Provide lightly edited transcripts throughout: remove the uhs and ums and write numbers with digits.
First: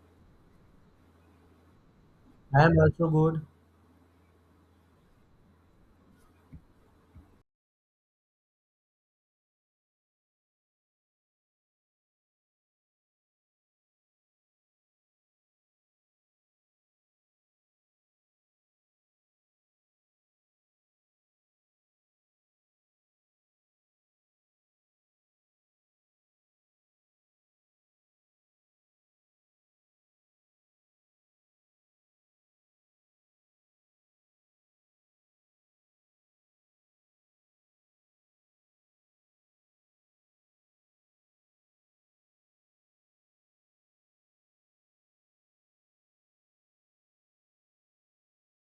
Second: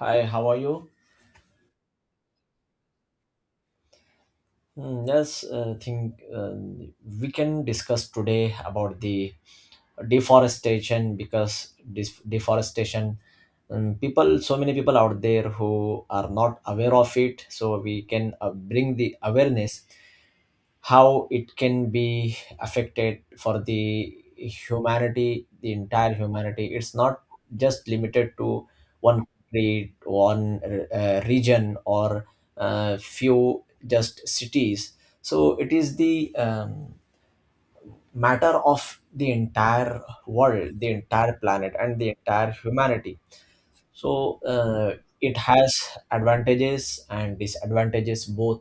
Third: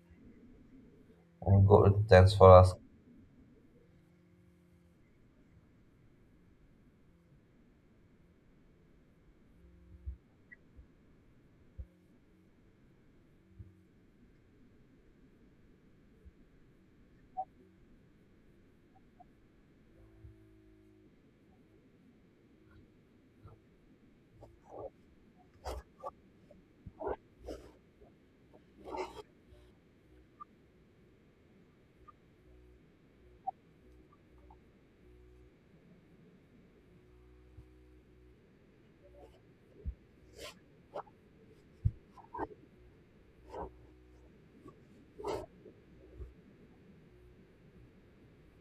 Hi, how are you? I'm good. Thanks for I am asking. also good. Yes, I think, we can discuss today about the deforestation because this deforestation, people, so many people out there who are not aware of it. So we can bring the awareness how it can be affected for the humanity, the entire humanity. It's not just limited to one country, one region, or few just cities. So it is the, matter of the entire world, the entire planet, and the entire humanity. So it has advantages and disadvantages both.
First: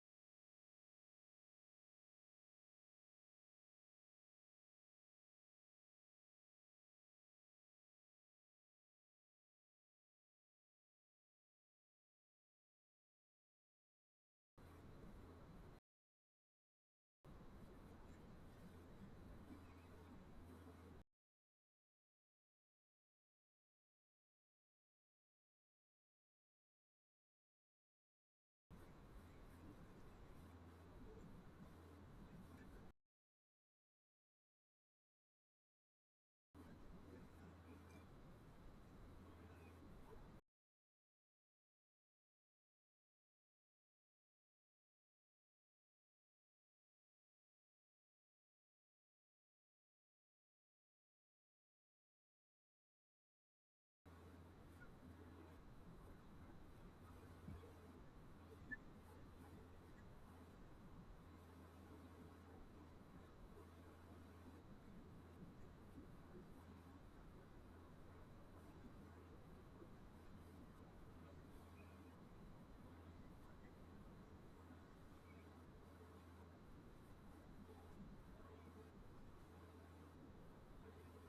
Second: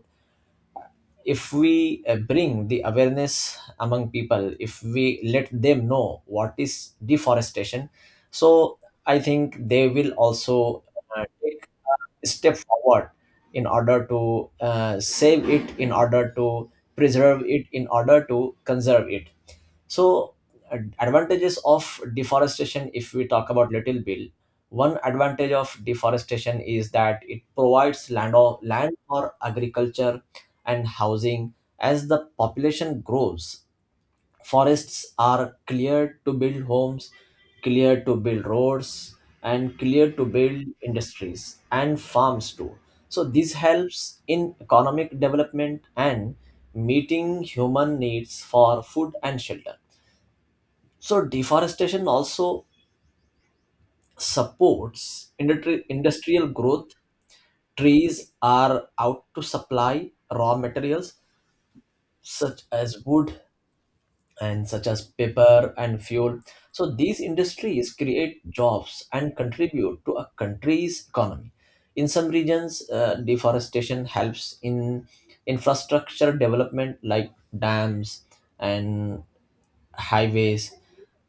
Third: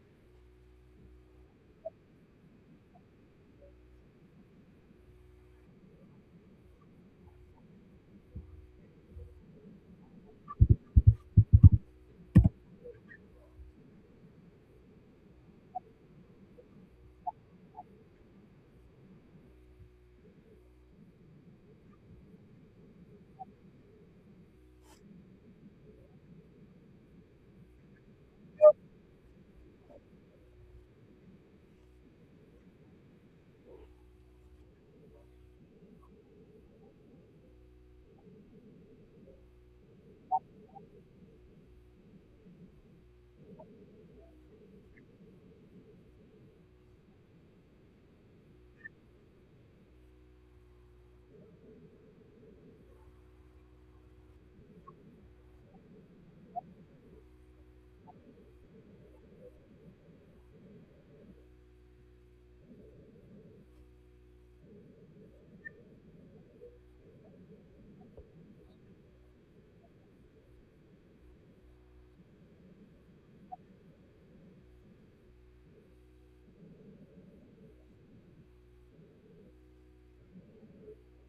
If we bring the awareness among people, if we let them know what is deforestation, so I think they will also take a step forward in order to save it, in order to preserve it, in order to conserve it. So advantages of deforestation, if we talk about little bill, one advantage of deforestation is that it provides land, or land for agriculture and housing. As the population grows, forests are cleared to build homes, cleared to build roads, and cleared to build industries and farms too. So this helps in economic development and meeting human needs for food and shelter. So deforestation also supports industrial growth. Trees are out to supply raw materials such as wood and such as paper and fuel. So these industries create jobs and contribute to a country's economy. In some regions, deforestation helps in infrastructure development like dams and highways.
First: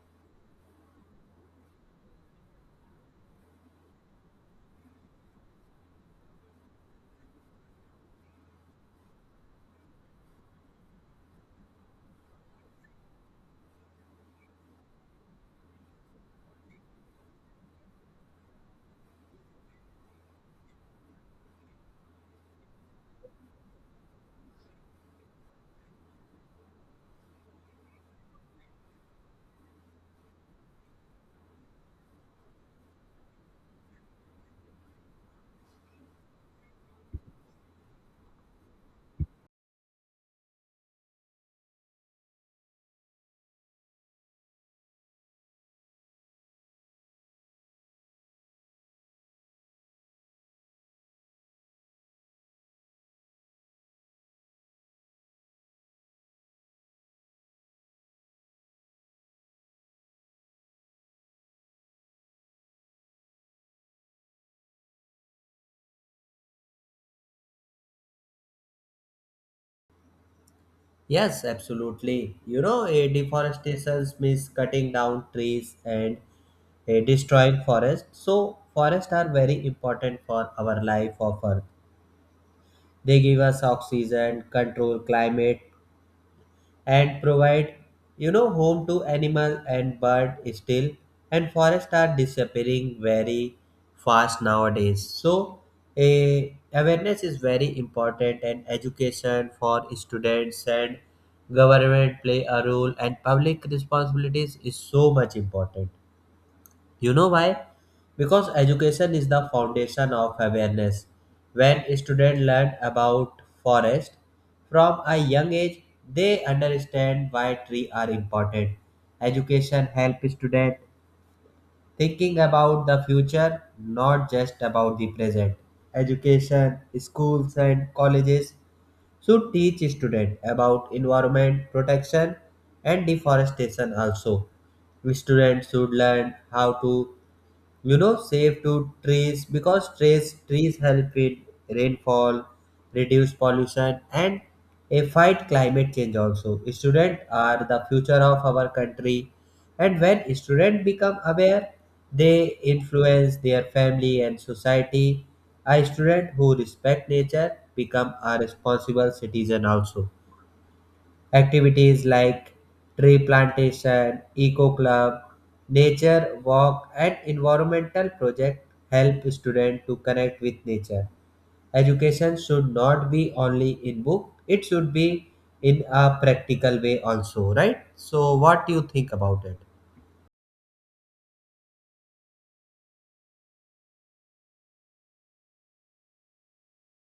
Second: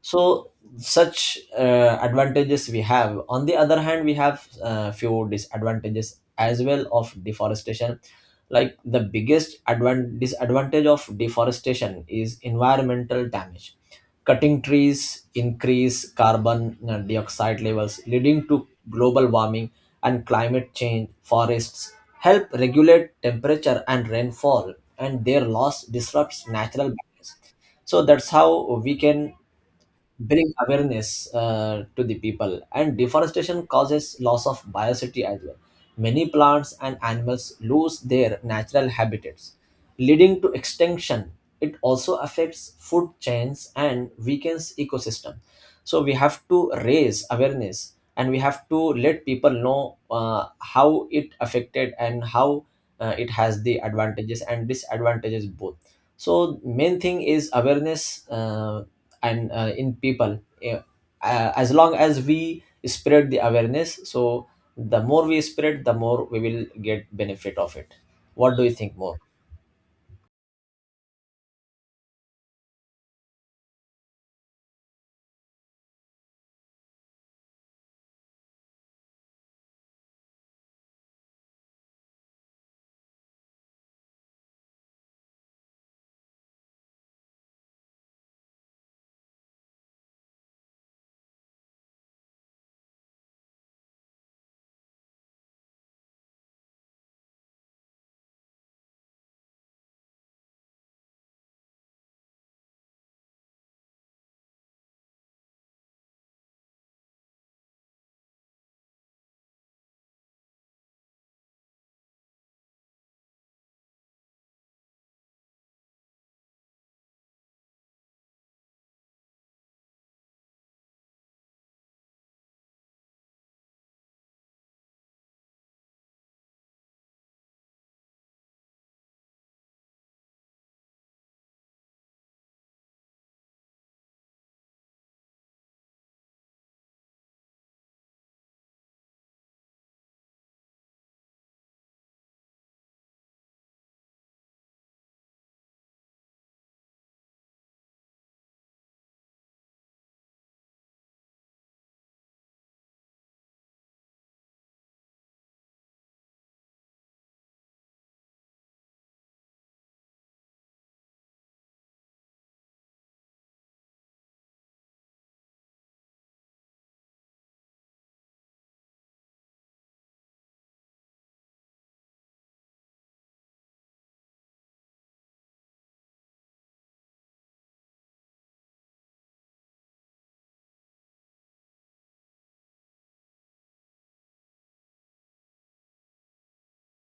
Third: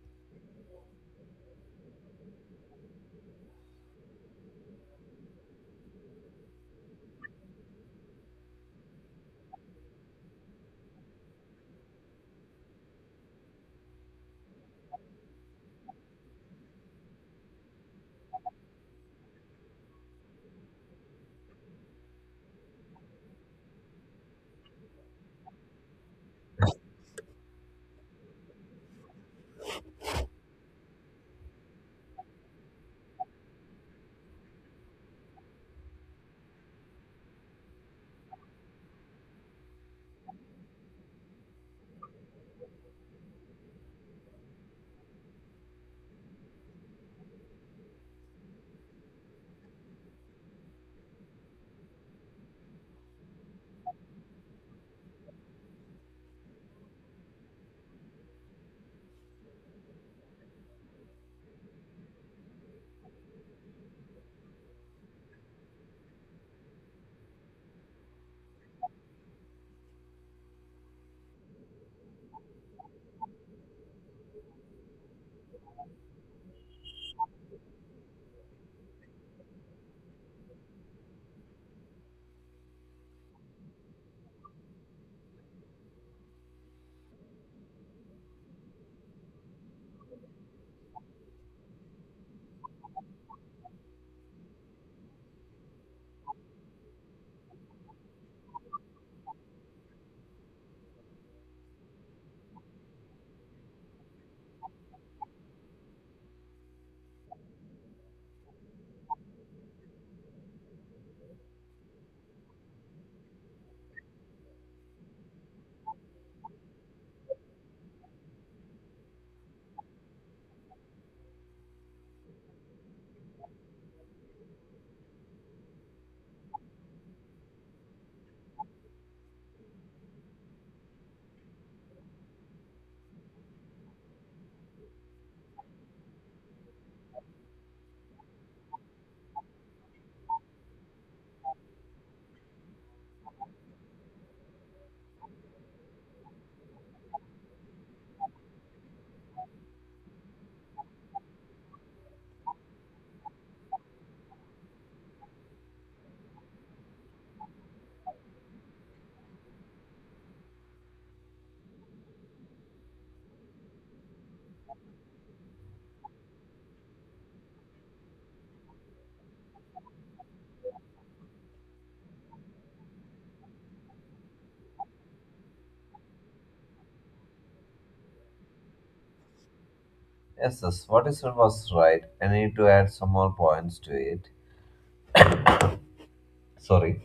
So such advantages we have. On the other hand, we have few disadvantages as well of deforestation. Like, the biggest disadvantage of deforestation is environmental damage. Cutting trees increase carbon dioxide levels, leading to global warming and climate change. Forests help regulate temperature and rainfall, and their loss disrupts natural balance. So that's how we can bring awareness to the people. And deforestation causes loss of biodiversity as well. Many plants and animals lose their natural habitats, leading to extinction. It also affects food chains and weakens ecosystem. So we have to raise awareness, and we have to let people know how it affected and how it has the advantages and disadvantages both. So main thing is awareness, and in people. Yeah. As long as we spread the awareness, so the more we spread, the more we will get benefit of it. What do you think more? Yes, absolutely. You know, a deforestation means cutting down trees and a destroying forest. So, forests are very important for our life of Earth. They give us oxygen, control climate, and provide home to animal and bird still and forests are disappearing very fast nowadays, so a awareness is very important, and education for students and government play a role, and public responsibilities is so much important. You know why? Because education is the foundation of awareness. When students learn about forest from a young age, they understand why trees are important. Education helps students thinking about the future, not just about the present. Education, schools and colleges should teach students about environment protection and deforestation also. Students should learn how to save to trees because trees help with rainfall, reduce pollution, and a fight climate change also. Students are the future of our country, and when students become aware, they influence their family and society. A student who respect nature become a responsible citizen also. Activities like tree plantation, eco club, nature walk and environmental project help students to connect with nature. Education should not be only in book, it should be in a practical way also, right? So what do you think about it? Yes, yes. What you said was right. I need to add some more points to it. Sorry.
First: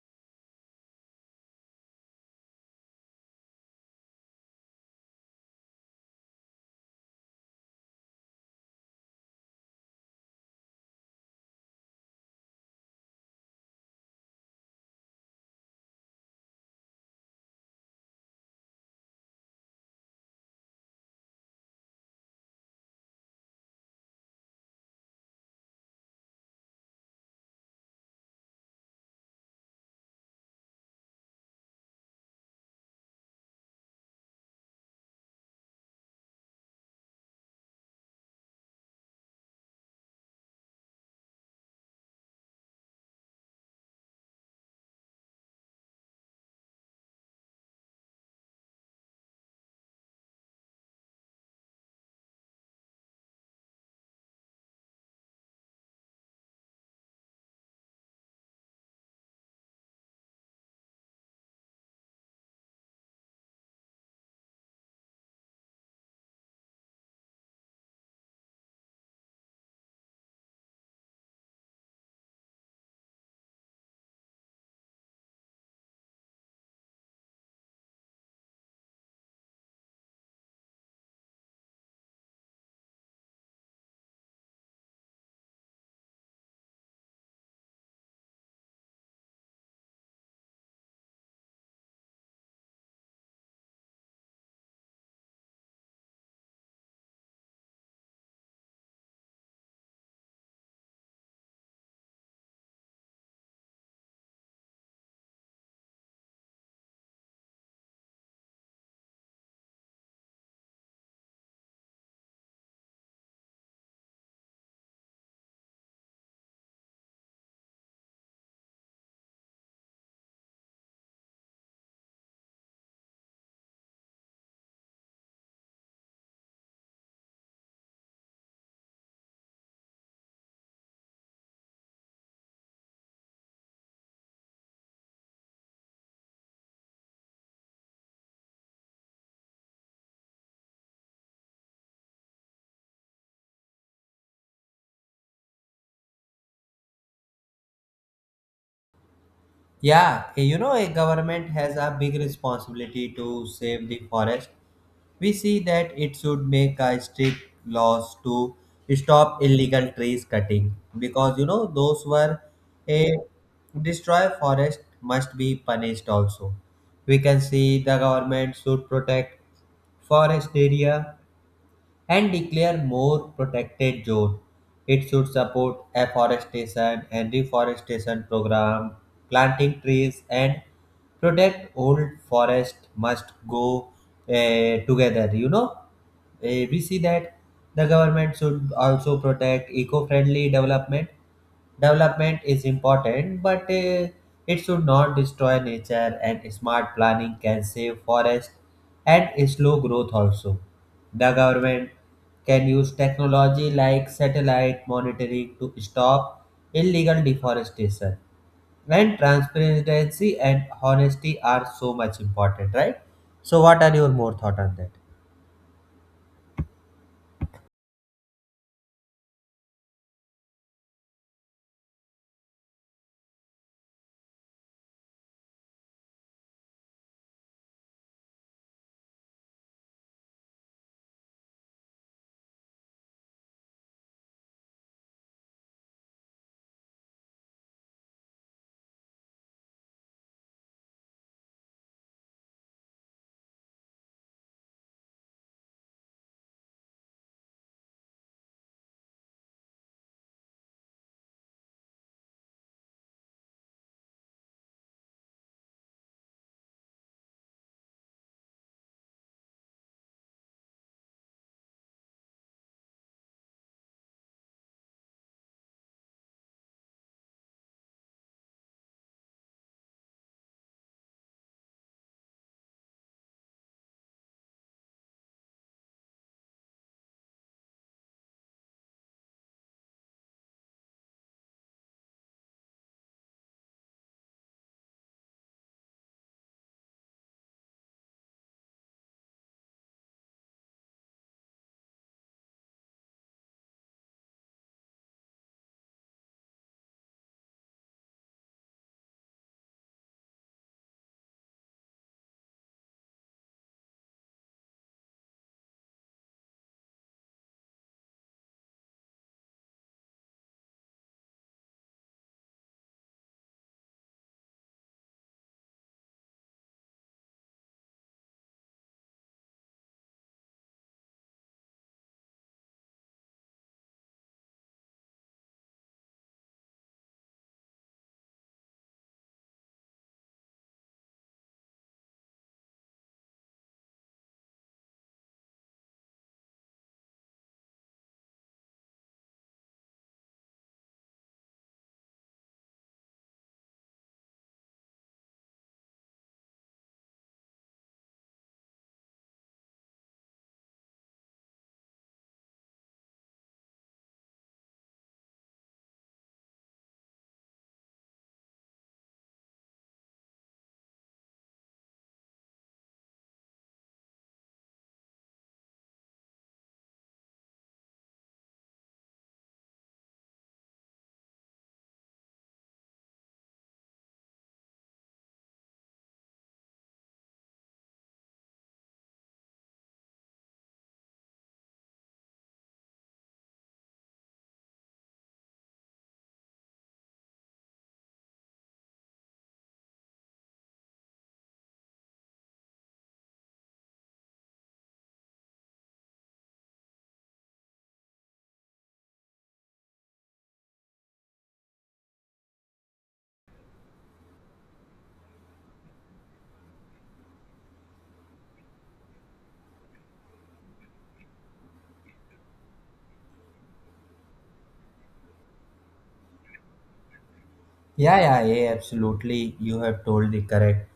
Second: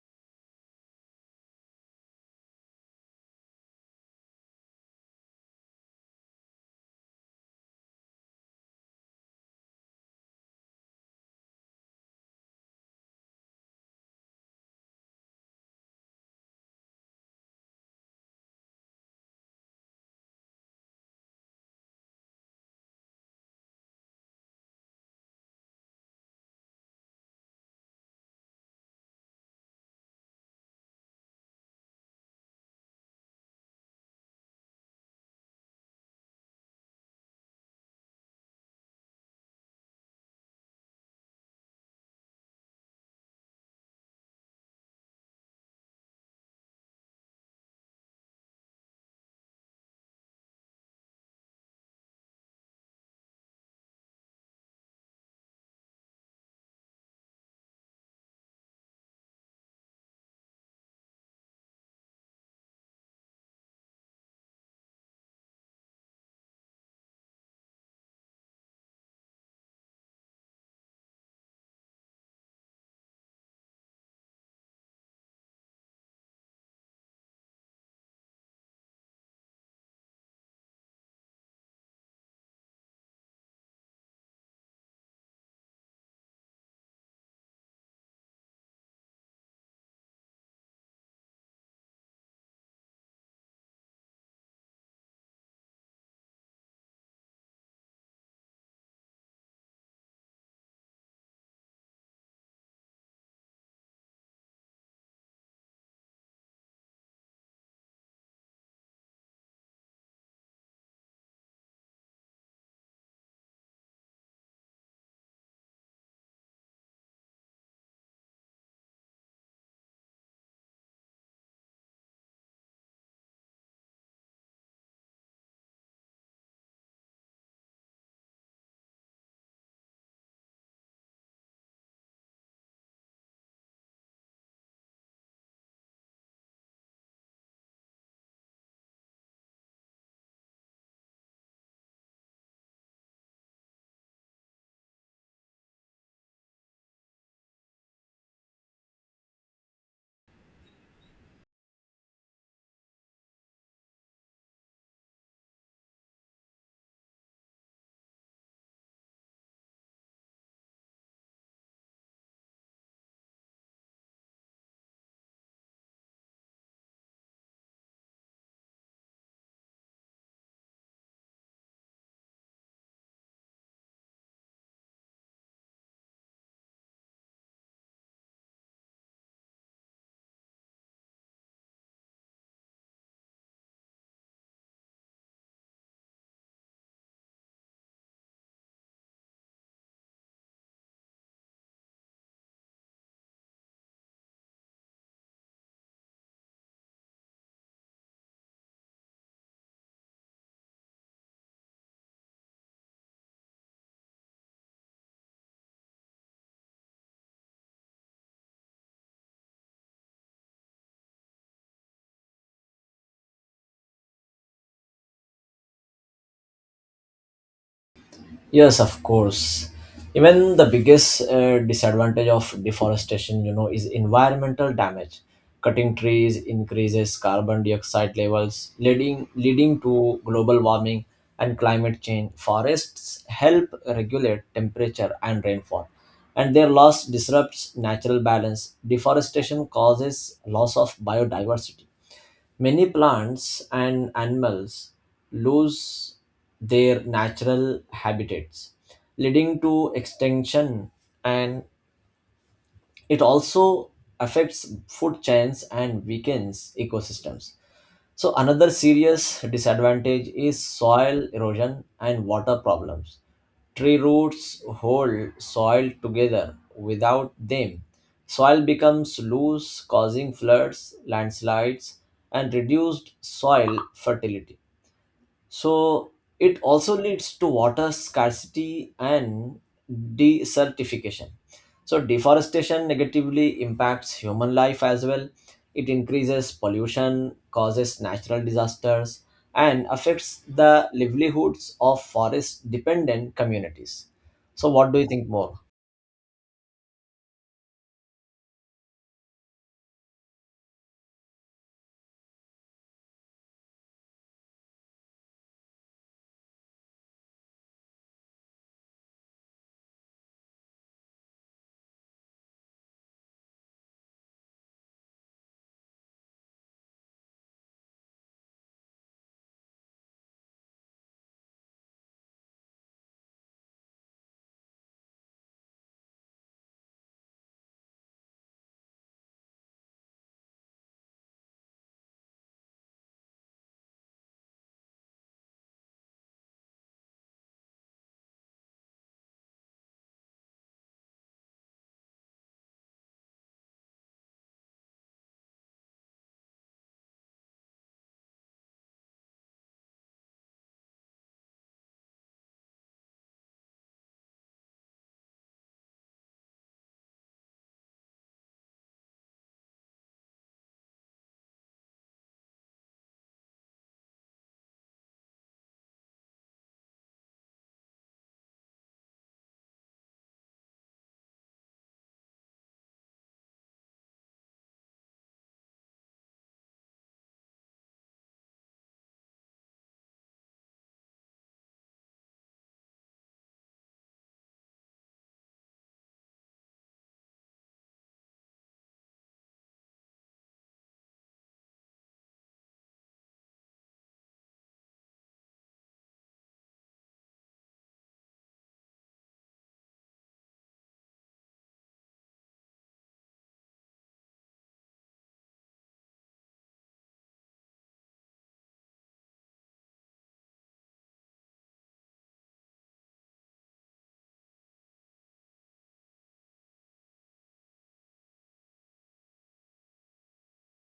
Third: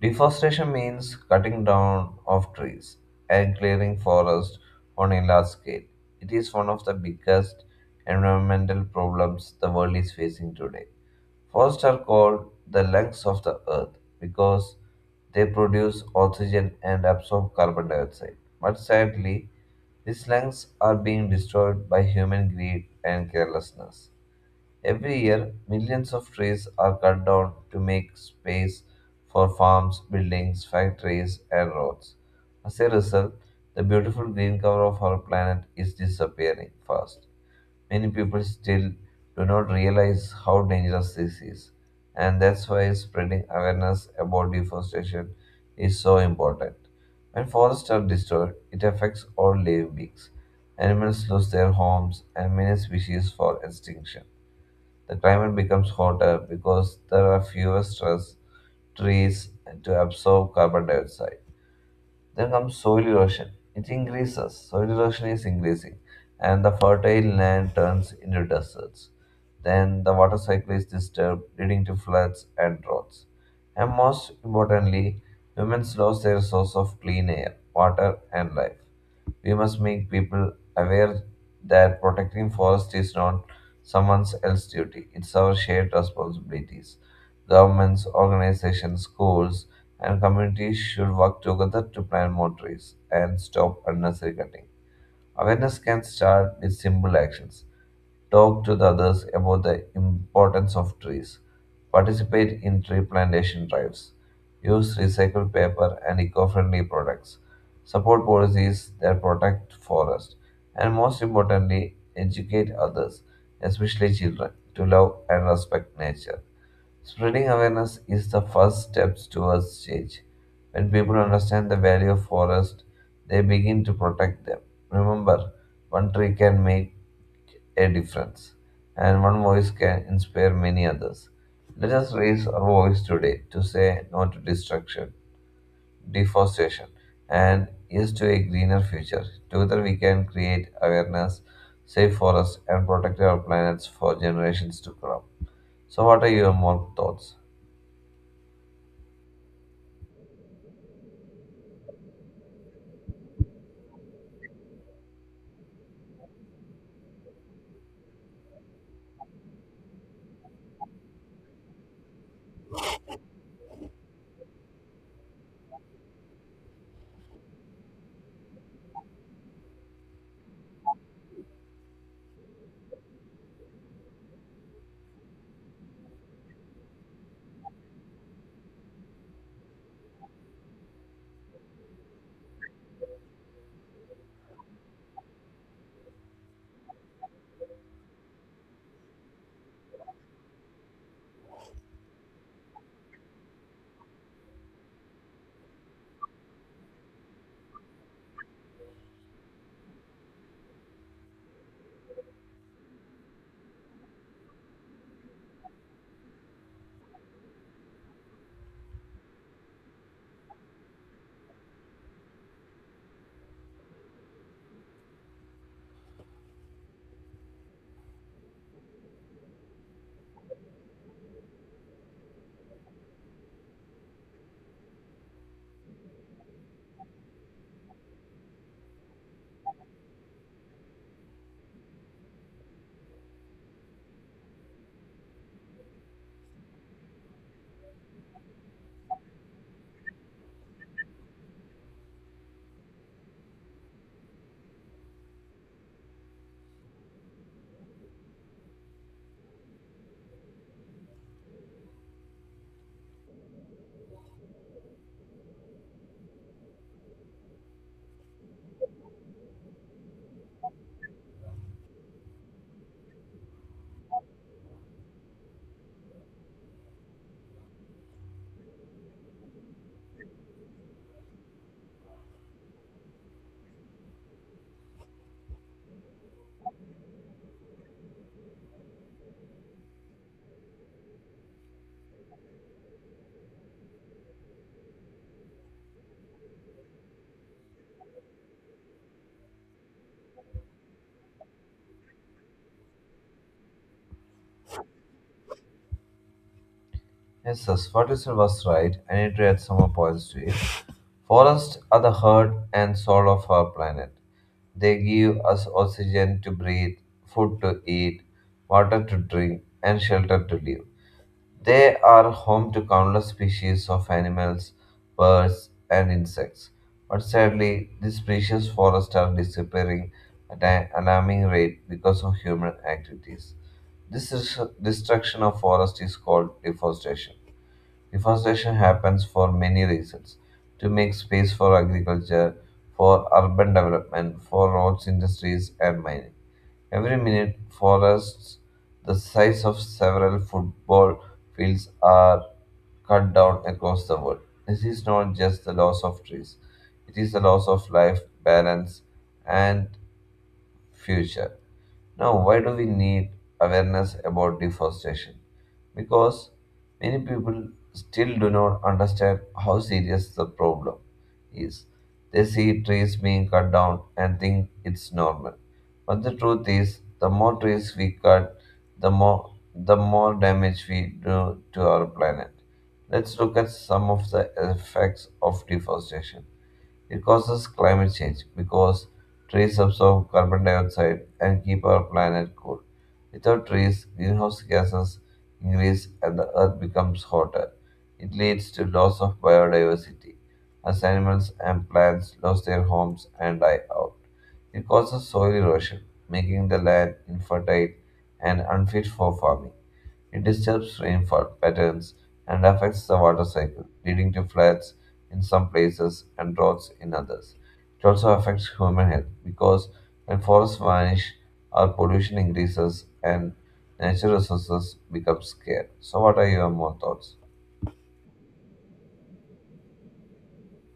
Deforestation means cutting down of trees and clearing forests on a large scale. It is one of the biggest environmental problems the world is facing today. Forests are called the lungs of the earth because they produce oxygen and absorb carbon dioxide. But sadly, these lungs are being destroyed by human greed and carelessness. Every year, millions of trees are cut down to make space for farms, buildings, factories, and roads. As a result, the beautiful green cover of our planet is disappearing fast. Many people still do not realize how dangerous this is, and that's why spreading awareness about deforestation is so important. When forests are destroyed, it affects all living beings. Animals lose their homes, and many species fall extinction. The climate becomes hotter because there are fewer stress trees to absorb carbon dioxide. Then comes soil erosion. It increases. Soil erosion is increasing, and the fertile land turns into deserts. Then the water cycle is disturbed, leading to floods and droughts. And most importantly, humans lost their source of clean air, water, and life. We must make people aware that protecting forest is not someone else's duty; it's our shared responsibility. Governments, organizations, schools, and communities should work together to plant more trees and stop unnecessary cutting. Awareness can start with simple actions. Talk to the others about the importance of trees. Participate in tree plantation drives. Use recycled paper and eco friendly products. Support policies that protect forests. And most importantly, educate others, especially children, to love and respect nature. Spreading awareness is the first step towards change. When people understand the value of forests, they begin to protect them. Remember, one tree can make a difference, and one voice can inspire many others. Let us raise our voice today to say no to destruction, deforestation, and yes to a greener future. Together, we can create awareness, save forests, and protect our planets for generations to come. So, what are your more thoughts? Yeah, you know, a government has a big responsibility to save the forest. We see that it should make a strict laws to stop illegal trees cutting, because those were a destroy forest must be punished also. We can see the government should protect forest area and declare more protected zone. It should support afforestation and reforestation program, planting trees, and protect old forest must go together, We see that the government should also protect eco-friendly development. Development is important, but it should not destroy nature. And smart planning can save forest and slow growth also. The government can use technology like satellite monitoring to stop illegal deforestation. And transparency and honesty are so much important, right? So, what are your more thought on that? Yes, of course. Even the biggest disadvantage of deforestation, you know, is environmental damage. Cutting trees increases carbon dioxide levels, leading to global warming and climate change. Forests help regulate temperature and rainfall, and their loss disrupts natural balance. Deforestation causes loss of biodiversity. Many plants and animals lose their natural habitats, leading to extinction, and it also affects food chains and weakens ecosystems. So another serious disadvantage is soil erosion and water problems. Tree roots hold soil together. Without them, soil becomes loose, causing floods, landslides, and reduced soil fertility. So it also leads to water scarcity and desertification. So deforestation negatively impacts human life as well. It increases pollution, causes natural disasters, and affects the livelihoods of forest dependent communities. So, what do you think more? Yes, thus Ferguson was right. I need to add some more points to it. Forests are the heart and soul of our planet. They give us oxygen to breathe, food to eat, water to drink, and shelter to live. They are home to countless species of animals, birds, and insects. But sadly, these precious forests are disappearing at an alarming rate because of human activities. This is destruction of forest is called deforestation. Deforestation happens for many reasons to make space for agriculture, for urban development, for roads, industries, and mining. Every minute, forests the size of several football fields are cut down across the world. This is not just the loss of trees, it is the loss of life, balance, and future. Now, why do we need awareness about deforestation? Because many people still do not understand how serious the problem is. They see trees being cut down and think it's normal. But the truth is, the more trees we cut, the more damage we do to our planet. Let's look at some of the effects of deforestation. It causes climate change because trees absorb carbon dioxide and keep our planet cool. Without trees, greenhouse gases increase and the earth becomes hotter. It leads to loss of biodiversity as animals and plants lose their homes and die out. It causes soil erosion, making the land infertile and unfit for farming. It disturbs rainfall patterns and affects the water cycle, leading to floods in some places and droughts in others. It also affects human health because when forests vanish, our pollution increases and natural resources become scarce. So, what are your more thoughts? Yeah, yeah, yeah, absolutely. You have told the correct.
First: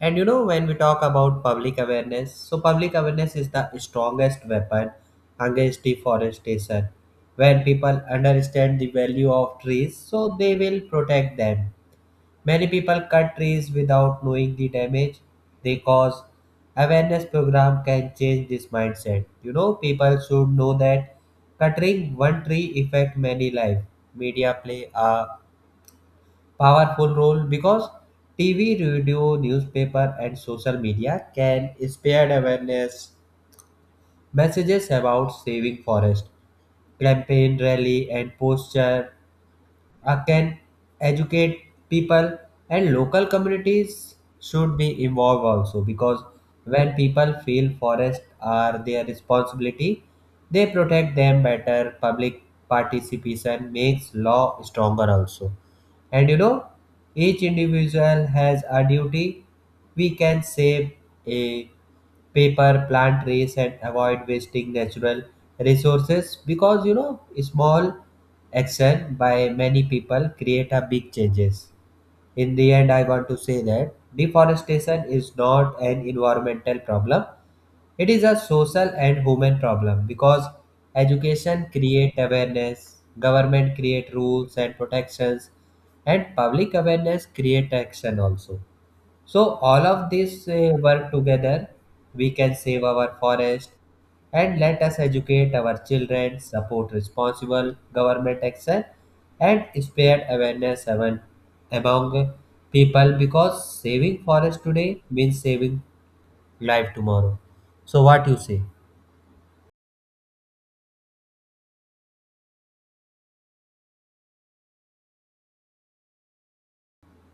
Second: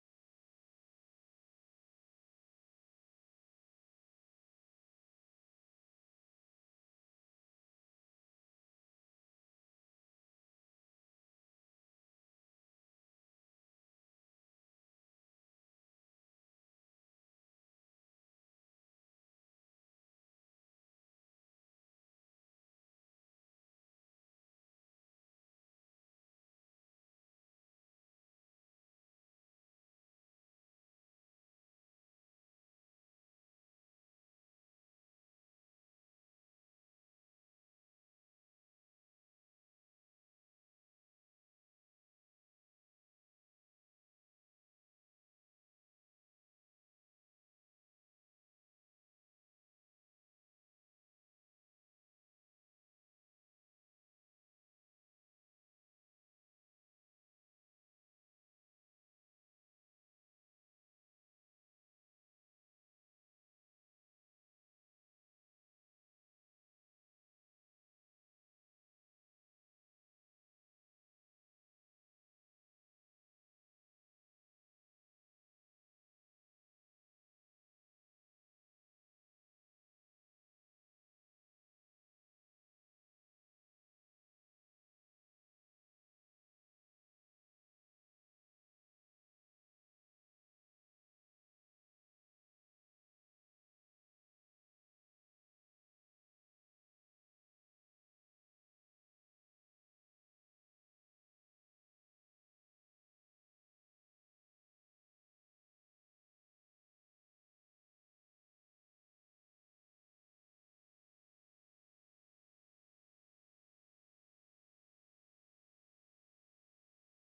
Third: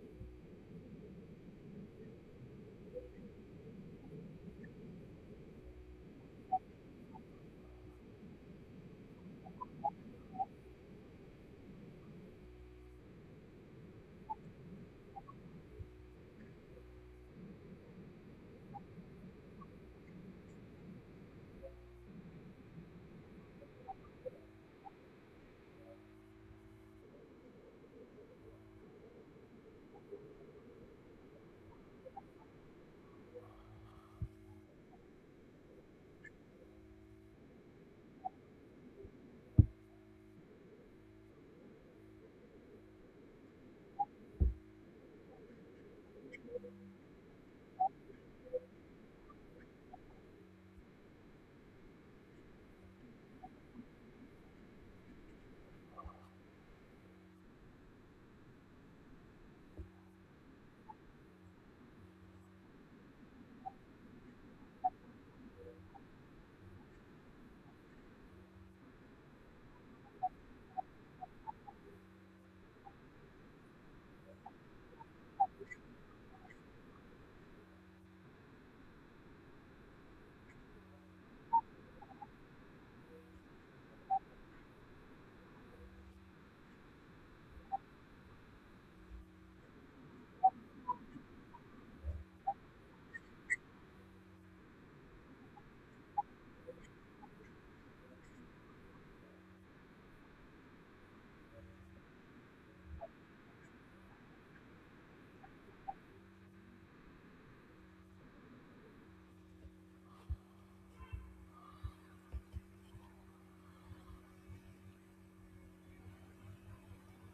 And you know, when we talk about public awareness, so public awareness is the strongest weapon against deforestation. When people understand the value of trees, so they will protect them. Many people cut trees without knowing the damage they cause. Awareness program can change this mindset. You know, people should know that cutting one tree affect many life. Media play a powerful role because TV, radio, newspaper, and social media can spread awareness messages about saving forest. Campaign, rally, and posture can educate people, and local communities should be involved also, because when people feel forests are their responsibility, they protect them better. Public participation makes law stronger also. And you know, each individual has a duty. We can save a paper, plant trees, and avoid wasting natural resources, because small action by many people create a big changes. In the end, I want to say that deforestation is not an environmental problem, it is a social and human problem, because education create awareness, government create rules and protections, and public awareness create action also. So all of these work together, we can save our forest, and let us educate our children, support responsible government action, and spread awareness among people, because saving forest today means saving live tomorrow. So what you say?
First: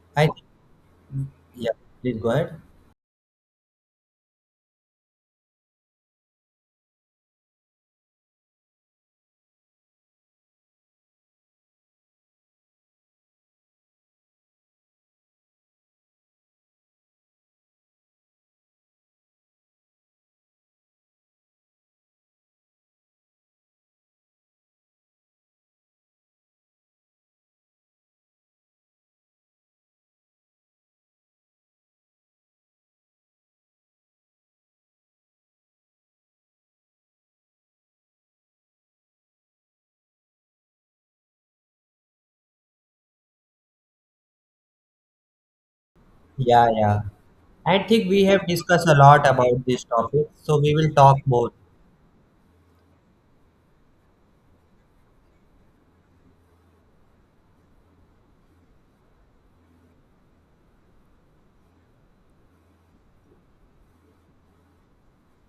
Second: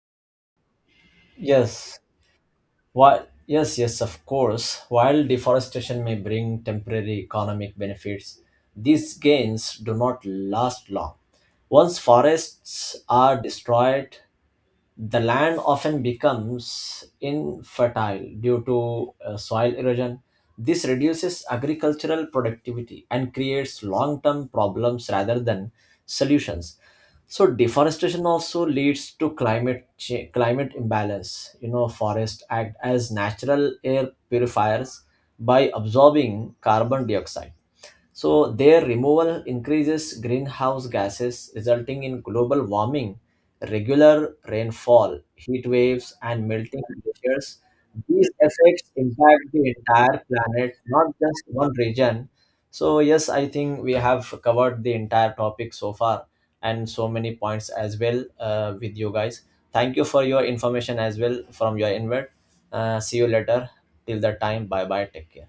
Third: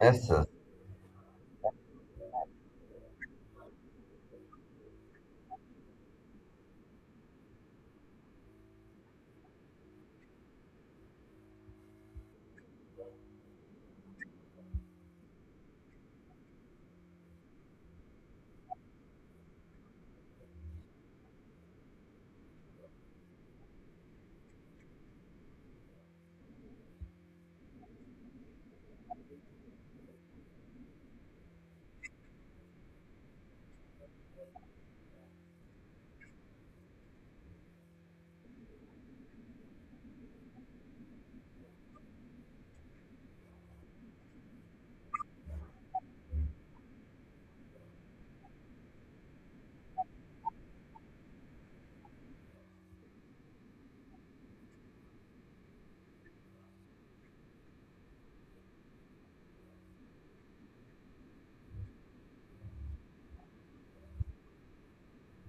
Yes, I think, sir. yeah, Yes, please go ahead. while, of course, while deforestation may bring temporary economic benefits, these gains do not last long. Once forests are destroyed, the land often becomes infertile due to soil erosion. This reduces agricultural productivity and creates long term problems rather than solutions. So deforestation also leads to climate imbalance. You know, forests act as natural air purifiers by absorbing carbon dioxide, so their removal increases greenhouse gases, resulting in global warming, regular rainfall, heat waves, and Yeah, melting yeah. glaciers. I think we These have discussed effects a lot impact about the this entire topic, so we planet, will not talk just more. one region. So yes, I think we have covered the entire topic so far and so many points as well with you guys. Thank you for your information as well from your invert. See you later. Till that time, bye bye. Take care.